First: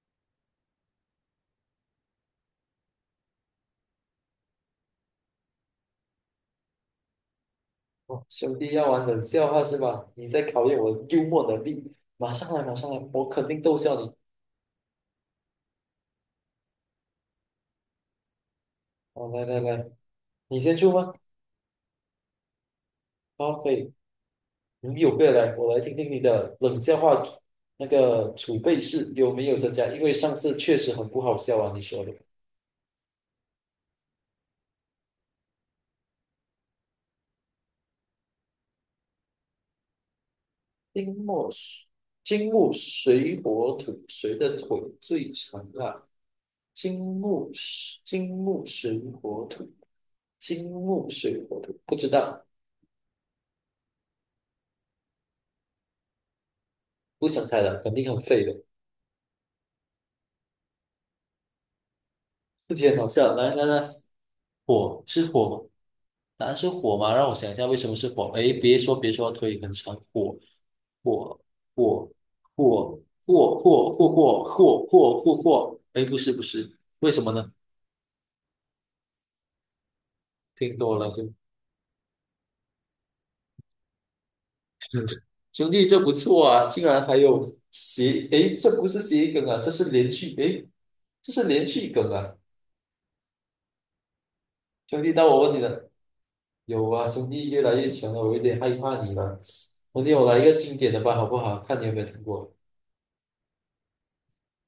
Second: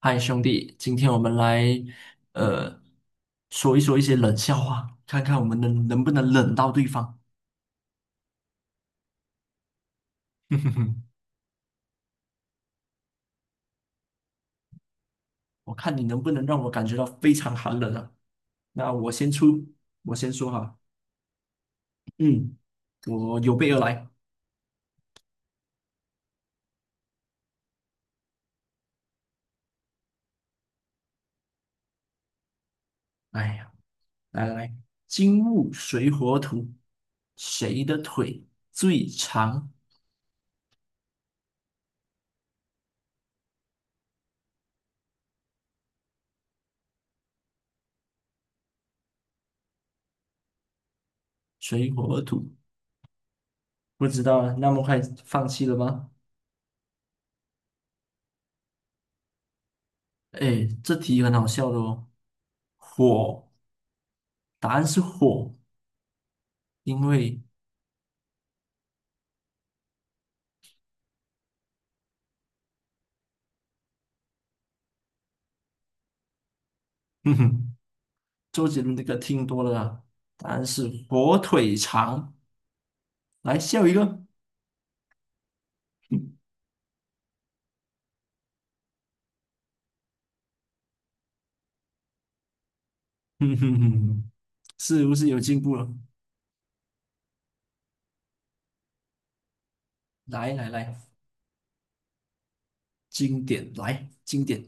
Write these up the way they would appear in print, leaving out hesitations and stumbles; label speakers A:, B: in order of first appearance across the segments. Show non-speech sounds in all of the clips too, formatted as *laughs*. A: 嗨，兄弟，今天我们来呃说一说一些冷笑话，看看我们能不能冷到对方。
B: 哦，兄弟要玩冷笑话是吧？你在
A: *laughs* 哼
B: 考
A: 哼
B: 验我
A: 哼，
B: 的幽默能力。马上来，马上来，我肯定逗笑你。
A: 我看你能不能让我感觉到非常寒冷啊！那我
B: 哦，
A: 先
B: 来来
A: 出，
B: 来，
A: 我先说
B: 你先
A: 哈，
B: 出吗？
A: 嗯，我
B: 好，
A: 有
B: 可
A: 备而
B: 以。
A: 来。
B: 你有备而来，我来听听你的冷笑话，那个储备室有没有增加？因为上次确实很不好笑啊，你说的。
A: 哎呀，来来来，金木水火土，谁的腿最长？
B: 金木水，金木水火土，谁的腿最长啊？金木水，金木水火土，金木水火土，
A: 水
B: 不知
A: 火
B: 道，
A: 土，不知道啊，那么快放弃了吗？
B: 不想猜了，肯定很废的。
A: 哎，这题很好笑的哦。
B: 这题很好笑。
A: 火，
B: 来来来，
A: 答案是
B: 火是火
A: 火。
B: 吗？答案是火
A: 因
B: 吗？让我
A: 为
B: 想一下，为什么是火？哎，别说别说，腿很长，火火火火火火火火火火火火。哎，不是不是，为什么
A: 哼
B: 呢？
A: 哼，*laughs* 周杰伦的歌听多了啊，答案
B: 听
A: 是
B: 多了就
A: 火腿肠。来笑一个，
B: *laughs* 兄弟，这不错
A: *laughs*
B: 啊，竟然还有这不是谐音梗啊，这是连续梗啊。
A: 哼哼哼，
B: 兄
A: 是
B: 弟，
A: 不
B: 到
A: 是有
B: 我问
A: 进
B: 你
A: 步了？
B: 了，有啊，兄弟越来越强了，我有点害怕你了。兄弟，我来一
A: 来
B: 个
A: 来
B: 经典
A: 来，
B: 的吧，好不好？看你有没有听过。
A: 经典来经典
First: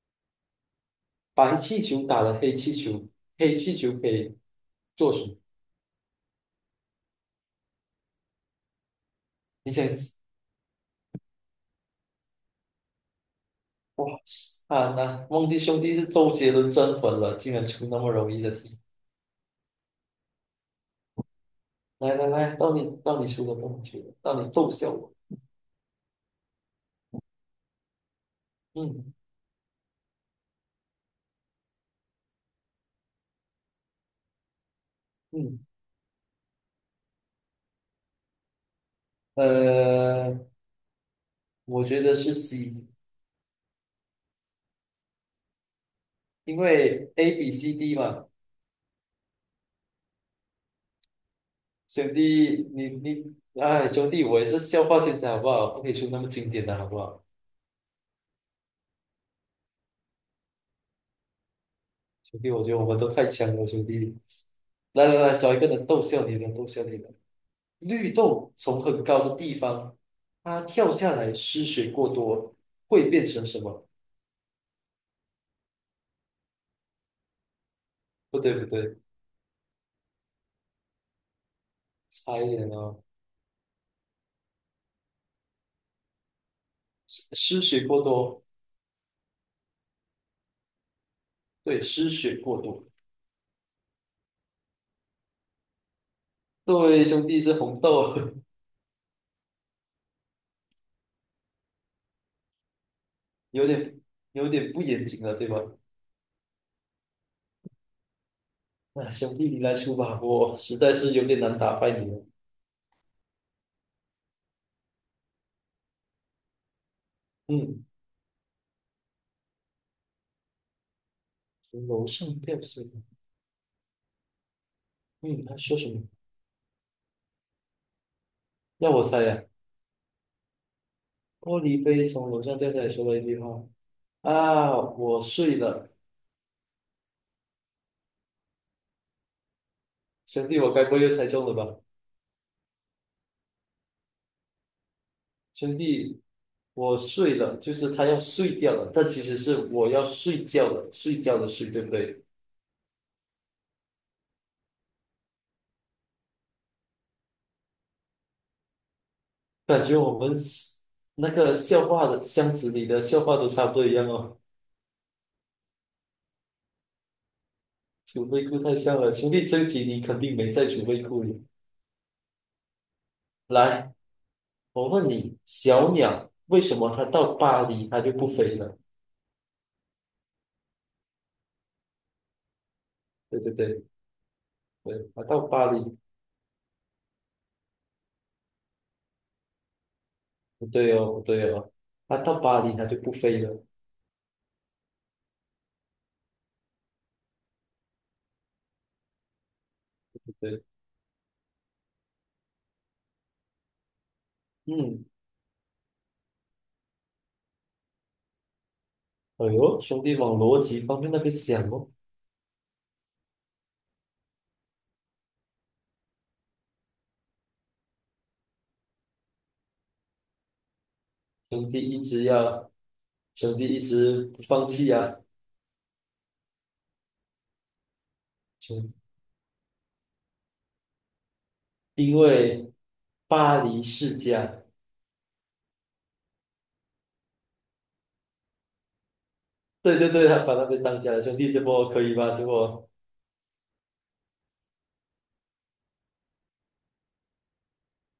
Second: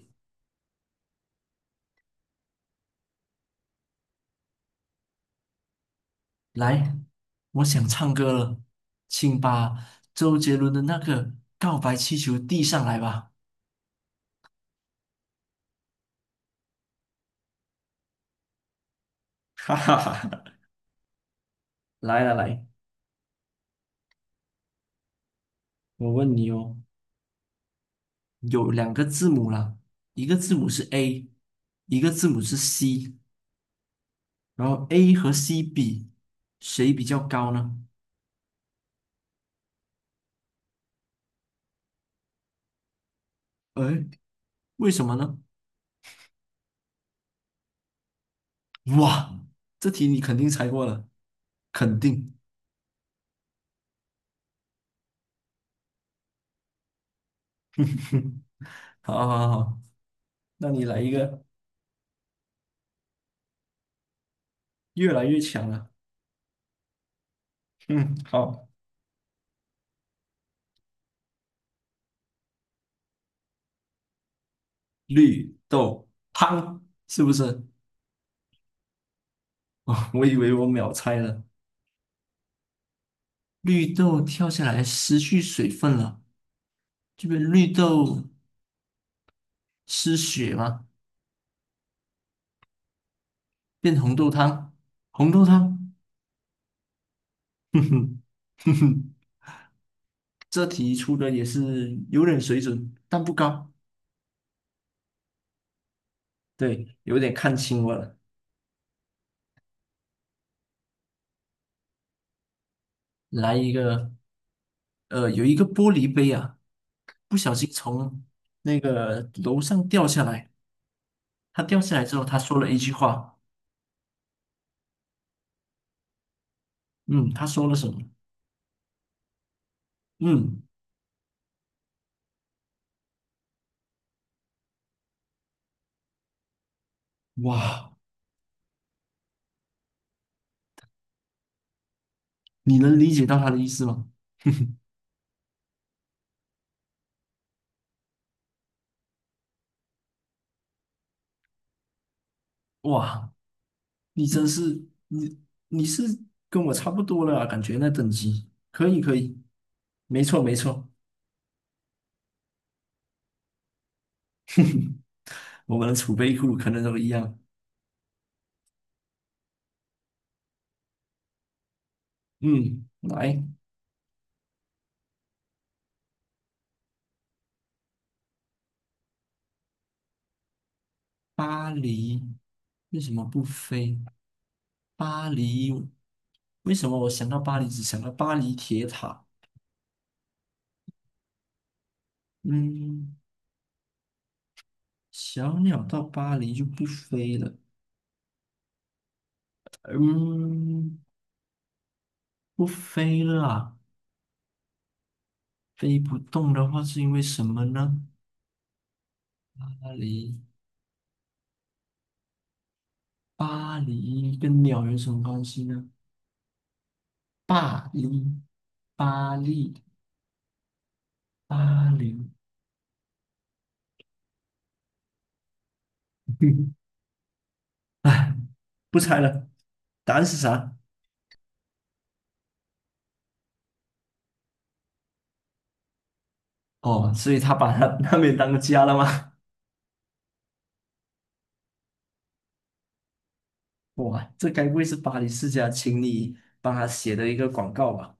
B: 白气球打了黑气球，黑气球可以做什么？
A: 来，我想唱歌了，请把
B: 你想，
A: 周杰伦的那个《告白气球》递上来吧。
B: 哇，啊，那忘记兄弟是周杰伦真粉了，竟然出那么容易的题。
A: *laughs* 哈哈哈，
B: 来
A: 来
B: 来
A: 来
B: 来，
A: 来，
B: 到你到你出了，到你出了，到你逗笑我。
A: 我问你哦，有两个
B: 嗯
A: 字母啦，一个字母是 A，一个字母是 C，然后 A 和
B: 嗯，
A: C 比，谁比较高呢？
B: 呃，我觉得是 C，
A: 哎，为什么呢？
B: 因为 A B C D 嘛。
A: 哇，这题你肯定猜过了，肯
B: 兄
A: 定。
B: 弟，哎，兄弟，我也是笑话天才好不好？不可以出那么经典的好不好？
A: 好好好，好那你来一个
B: 兄弟，我觉得我们都太强了，兄弟。来
A: 越
B: 来
A: 来
B: 来，
A: 越
B: 找一个
A: 强
B: 人
A: 了。
B: 逗笑你的，逗笑你的。绿
A: 嗯，
B: 豆
A: 好，
B: 从很高的地方，它跳下来失血过多，会变成什么？
A: 绿豆汤是不是？
B: 不对不对，
A: 哦，我以为我秒猜了。
B: 差一点哦，
A: 绿豆跳下来失去水分了，这
B: 失
A: 边
B: 失
A: 绿
B: 血过
A: 豆
B: 多，
A: 失血嘛，
B: 对，失血过多。
A: 变红豆汤，红豆汤，
B: 对，兄弟是
A: *laughs*
B: 红
A: 哼
B: 豆啊。
A: 哼哼哼，这题出的也是有点水准，但不
B: *laughs* 有
A: 高。
B: 点有点不严谨了，对吧？
A: 对，有点看清我了。
B: 那兄弟你来出吧，我实在是有点难打败你了。
A: 来一个，有一个玻璃杯啊，不小心
B: 嗯，
A: 从那个楼上掉下来。他掉
B: 从
A: 下来
B: 楼
A: 之后，
B: 上
A: 他说
B: 掉
A: 了一
B: 下来，
A: 句话，
B: 嗯，他说什么？
A: 嗯，他说了什么？
B: 要我猜呀，
A: 嗯，
B: 玻璃杯从楼上掉下来说了一句话，啊，我睡了，
A: 哇，
B: 兄弟，我该不会又猜中了吧？
A: 你能理解到他的意思吗？
B: 兄弟，我睡了，就是他要睡掉了，但其实是我要睡觉了，睡觉的睡，对不对？
A: 哇，你真是，你是跟我差不多了啊，感觉那等级，可以可以，
B: 感觉我
A: 没
B: 们
A: 错没错，
B: 那个笑话的箱子里的笑话都差不多一样哦。
A: 我们的储备库可能都一样。
B: 储备库太像了，兄弟，这一题你肯定没在储备库里。
A: 嗯，来，
B: 来，我问你，小鸟为什么它到巴黎它就不飞了？
A: 巴黎为什么
B: 对
A: 不
B: 对对
A: 飞？
B: 对，它
A: 巴
B: 到巴
A: 黎，
B: 黎
A: 为什么我想到巴黎只想到巴黎铁塔？
B: 不对哦，不对哦，它到巴黎它就不
A: 嗯，
B: 飞了，对
A: 小鸟到巴黎就不飞了。
B: 不对？
A: 嗯，不飞了啊
B: 嗯，
A: 飞不动的话是因为什么呢？
B: 哎呦，
A: 巴
B: 兄弟
A: 黎，
B: 往逻辑方面那边想哦。
A: 巴黎跟鸟有什么关系呢？巴黎，巴黎，
B: 兄弟
A: 巴
B: 一直
A: 黎。
B: 要，兄弟一直不放弃啊，
A: *laughs* 哎，不猜了，答案是啥？
B: 因为巴黎世家，
A: 哦，所以他把他那边当个家了吗？
B: 对对对，他把那边当家的兄弟，这波可以吧？这波，
A: 哇，这该不会是巴黎世家请你帮他写的一个广告吧？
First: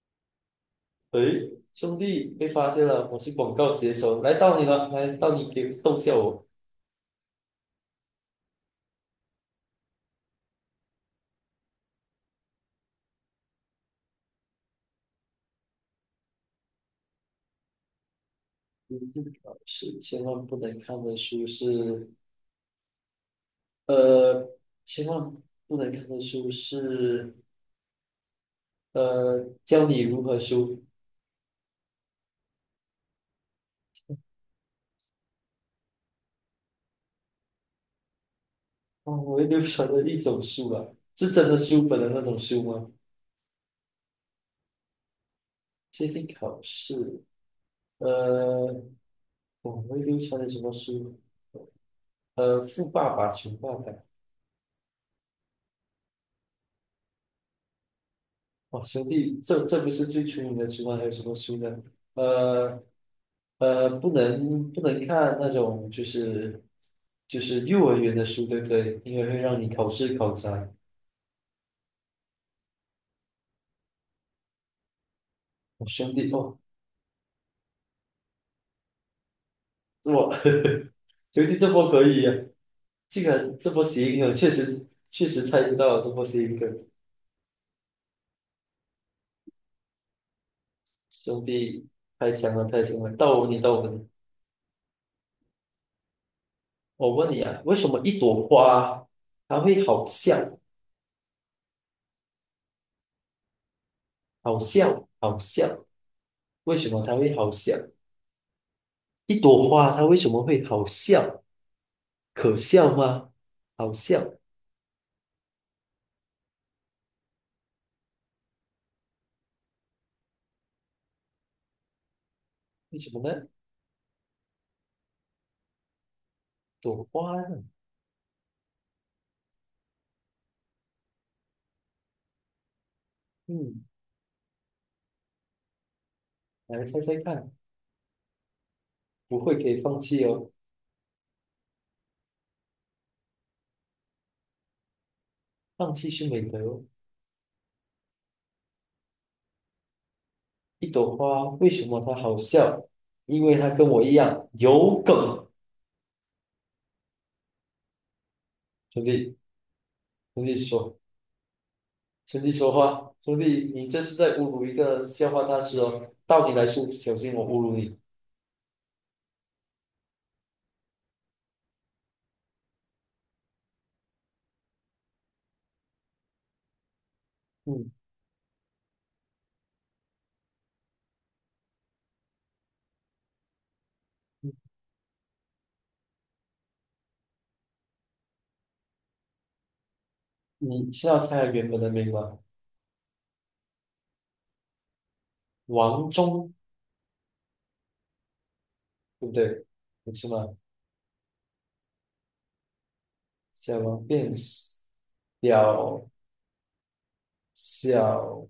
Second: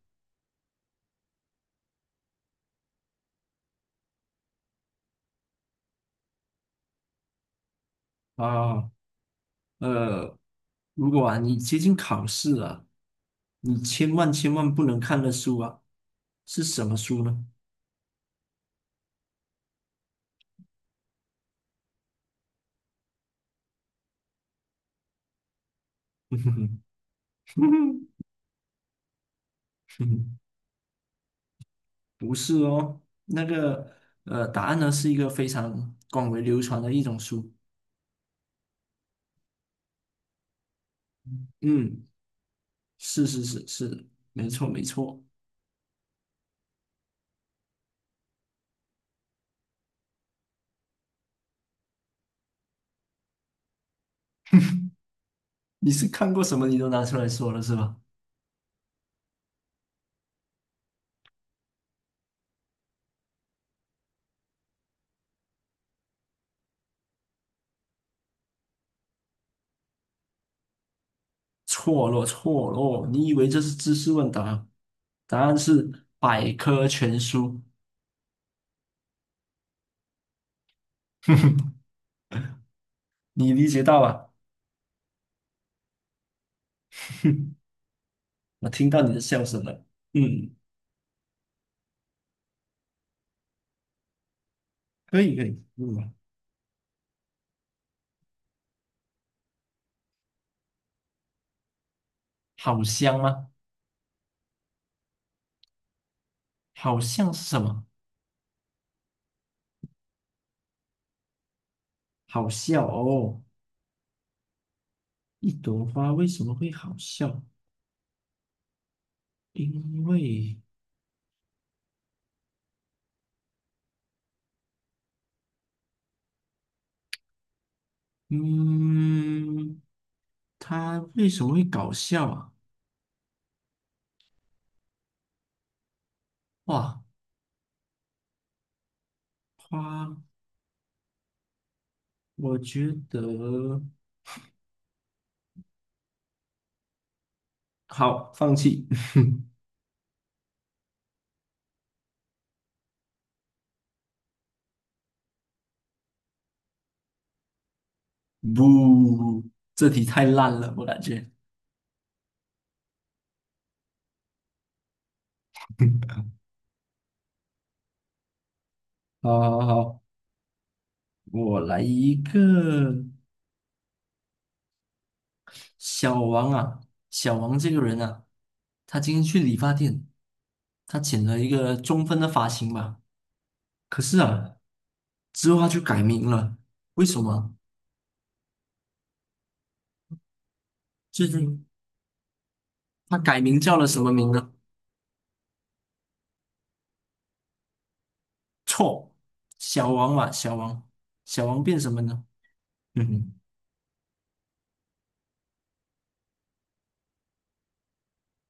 B: 诶，兄弟被发现了，我是广告写手，来到你了，来到你给逗笑我。
A: 啊，呃，如果啊你接近考试了，你千万千万不能看的书啊，是什么书呢？
B: 是千万不能看的书是，呃，千万不能看的书
A: *laughs*
B: 是，教你如何输。
A: 不是哦，那个答案呢是一个非常广为流传的一种书。
B: 哦，我会流传的一种书啊，是真的书本
A: 嗯，
B: 的那种书吗？
A: 是是是是，没错没错。
B: 接近考试，呃，我们流传的什么书？呃，《富爸爸穷爸爸》。
A: 你是看过什么你都拿出来说了是吧？
B: 哦，兄弟，这不是最出名的书吗？还有什么书呢？呃不能看那种就是幼儿园的书，对不对？因为会让你考试考砸。
A: 错了，错了，你以为这是知识问答？答案
B: 我、
A: 是
B: 兄弟
A: 百
B: 哦，
A: 科全书。
B: 这我 *laughs* 兄弟这
A: *laughs*
B: 波可以呀，这个
A: 你理
B: 这
A: 解
B: 波
A: 到
B: 谐音
A: 啊？
B: 梗确实猜不到，这波谐音梗，
A: *laughs* 我听到你的笑声了。嗯，
B: 兄弟太强了太强了，到我你。
A: 可以可以，嗯，
B: 我问你啊，为什么一朵花它会好笑？
A: 好香吗？
B: 好笑，好笑，为什
A: 好
B: 么它
A: 像
B: 会
A: 是
B: 好
A: 什
B: 笑？
A: 么？
B: 一朵花它为什么会好笑？
A: 好
B: 可
A: 笑
B: 笑吗？
A: 哦。
B: 好笑，
A: 一朵花为什么会好笑？因为，
B: 为什么呢？朵花呢？
A: 嗯，它为什么会搞笑啊？
B: 嗯，来猜
A: 哇，
B: 猜看，不会可以放
A: 花，
B: 弃哦，
A: 我觉得
B: 放弃是美德哦。
A: 好，放弃。*laughs*
B: 一朵花为什么它好笑？因为它跟我一样有梗。兄弟，
A: 不，这题太
B: 兄
A: 烂
B: 弟
A: 了，我
B: 说，
A: 感觉。
B: 兄弟说话，兄弟，你这是在侮辱一个笑话大师哦。
A: *laughs*
B: 到底来说，小心我侮辱你。
A: 好好好，我来一个小王啊，小王这个
B: 嗯，
A: 人啊，他今天去理发店，他剪了一个中分的发型吧，可是啊，之后他就改名了，为什么？
B: 你是要
A: 最
B: 猜
A: 近
B: 原本的名吗？
A: 他改名叫了什么名呢？
B: 王忠，
A: 错，
B: 对不对？
A: 小王
B: 不是
A: 嘛，
B: 吗？
A: 小王，小王变什么呢？嗯哼，
B: 小王变小，小，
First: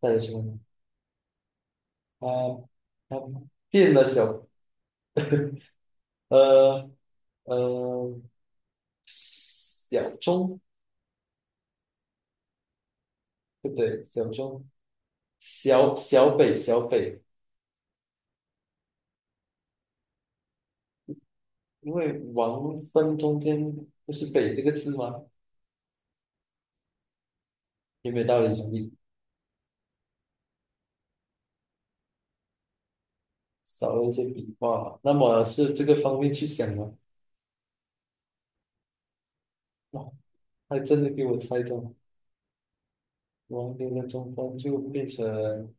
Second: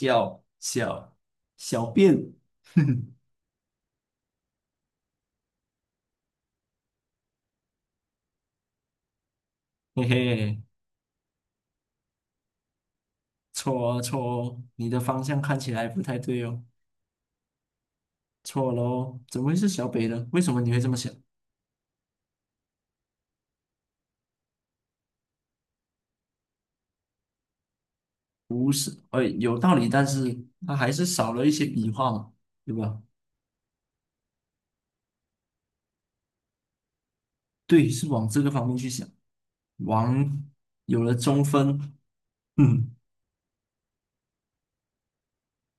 B: 他是什么呢？
A: 小小便，
B: 他他变了小，呃呃，
A: *laughs*
B: 小
A: 嘿
B: 忠，
A: 嘿。
B: 对不
A: 错哦，
B: 对？
A: 错
B: 小
A: 哦，
B: 忠，
A: 你的方向看起来不太对哦，
B: 小北，
A: 错喽，怎么会是小北呢？为什么你会这么想？
B: 因为王分中间不是北这个字吗？有没有道理兄
A: 不
B: 弟？
A: 是，有道理，但是它还是少了一些笔画嘛，对吧？
B: 少了一些笔画，那么是这个方面去想吗？
A: 对，是往这个方面去想，
B: 哇，
A: 王
B: 还真
A: 有
B: 的
A: 了
B: 给我
A: 中
B: 猜中了。
A: 分，嗯，
B: 王林的中分就变成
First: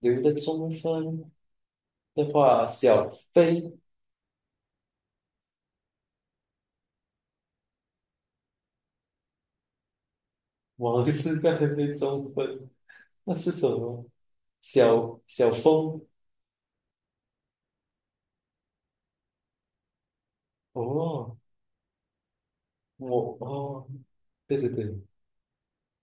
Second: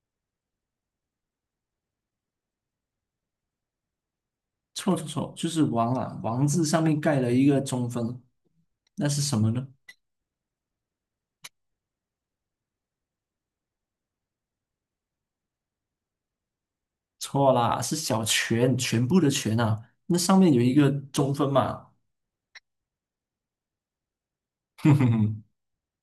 B: 刘的中分的话，小飞，
A: 错错错，就是王啊，王字上面盖了一个中分，那是什么呢？
B: 王是个人的中分，那是什么？小小峰。
A: 错啦，是小全，全部的全啊，那上面有一个中
B: 哦，
A: 分嘛，
B: 我哦，对对对，
A: *laughs*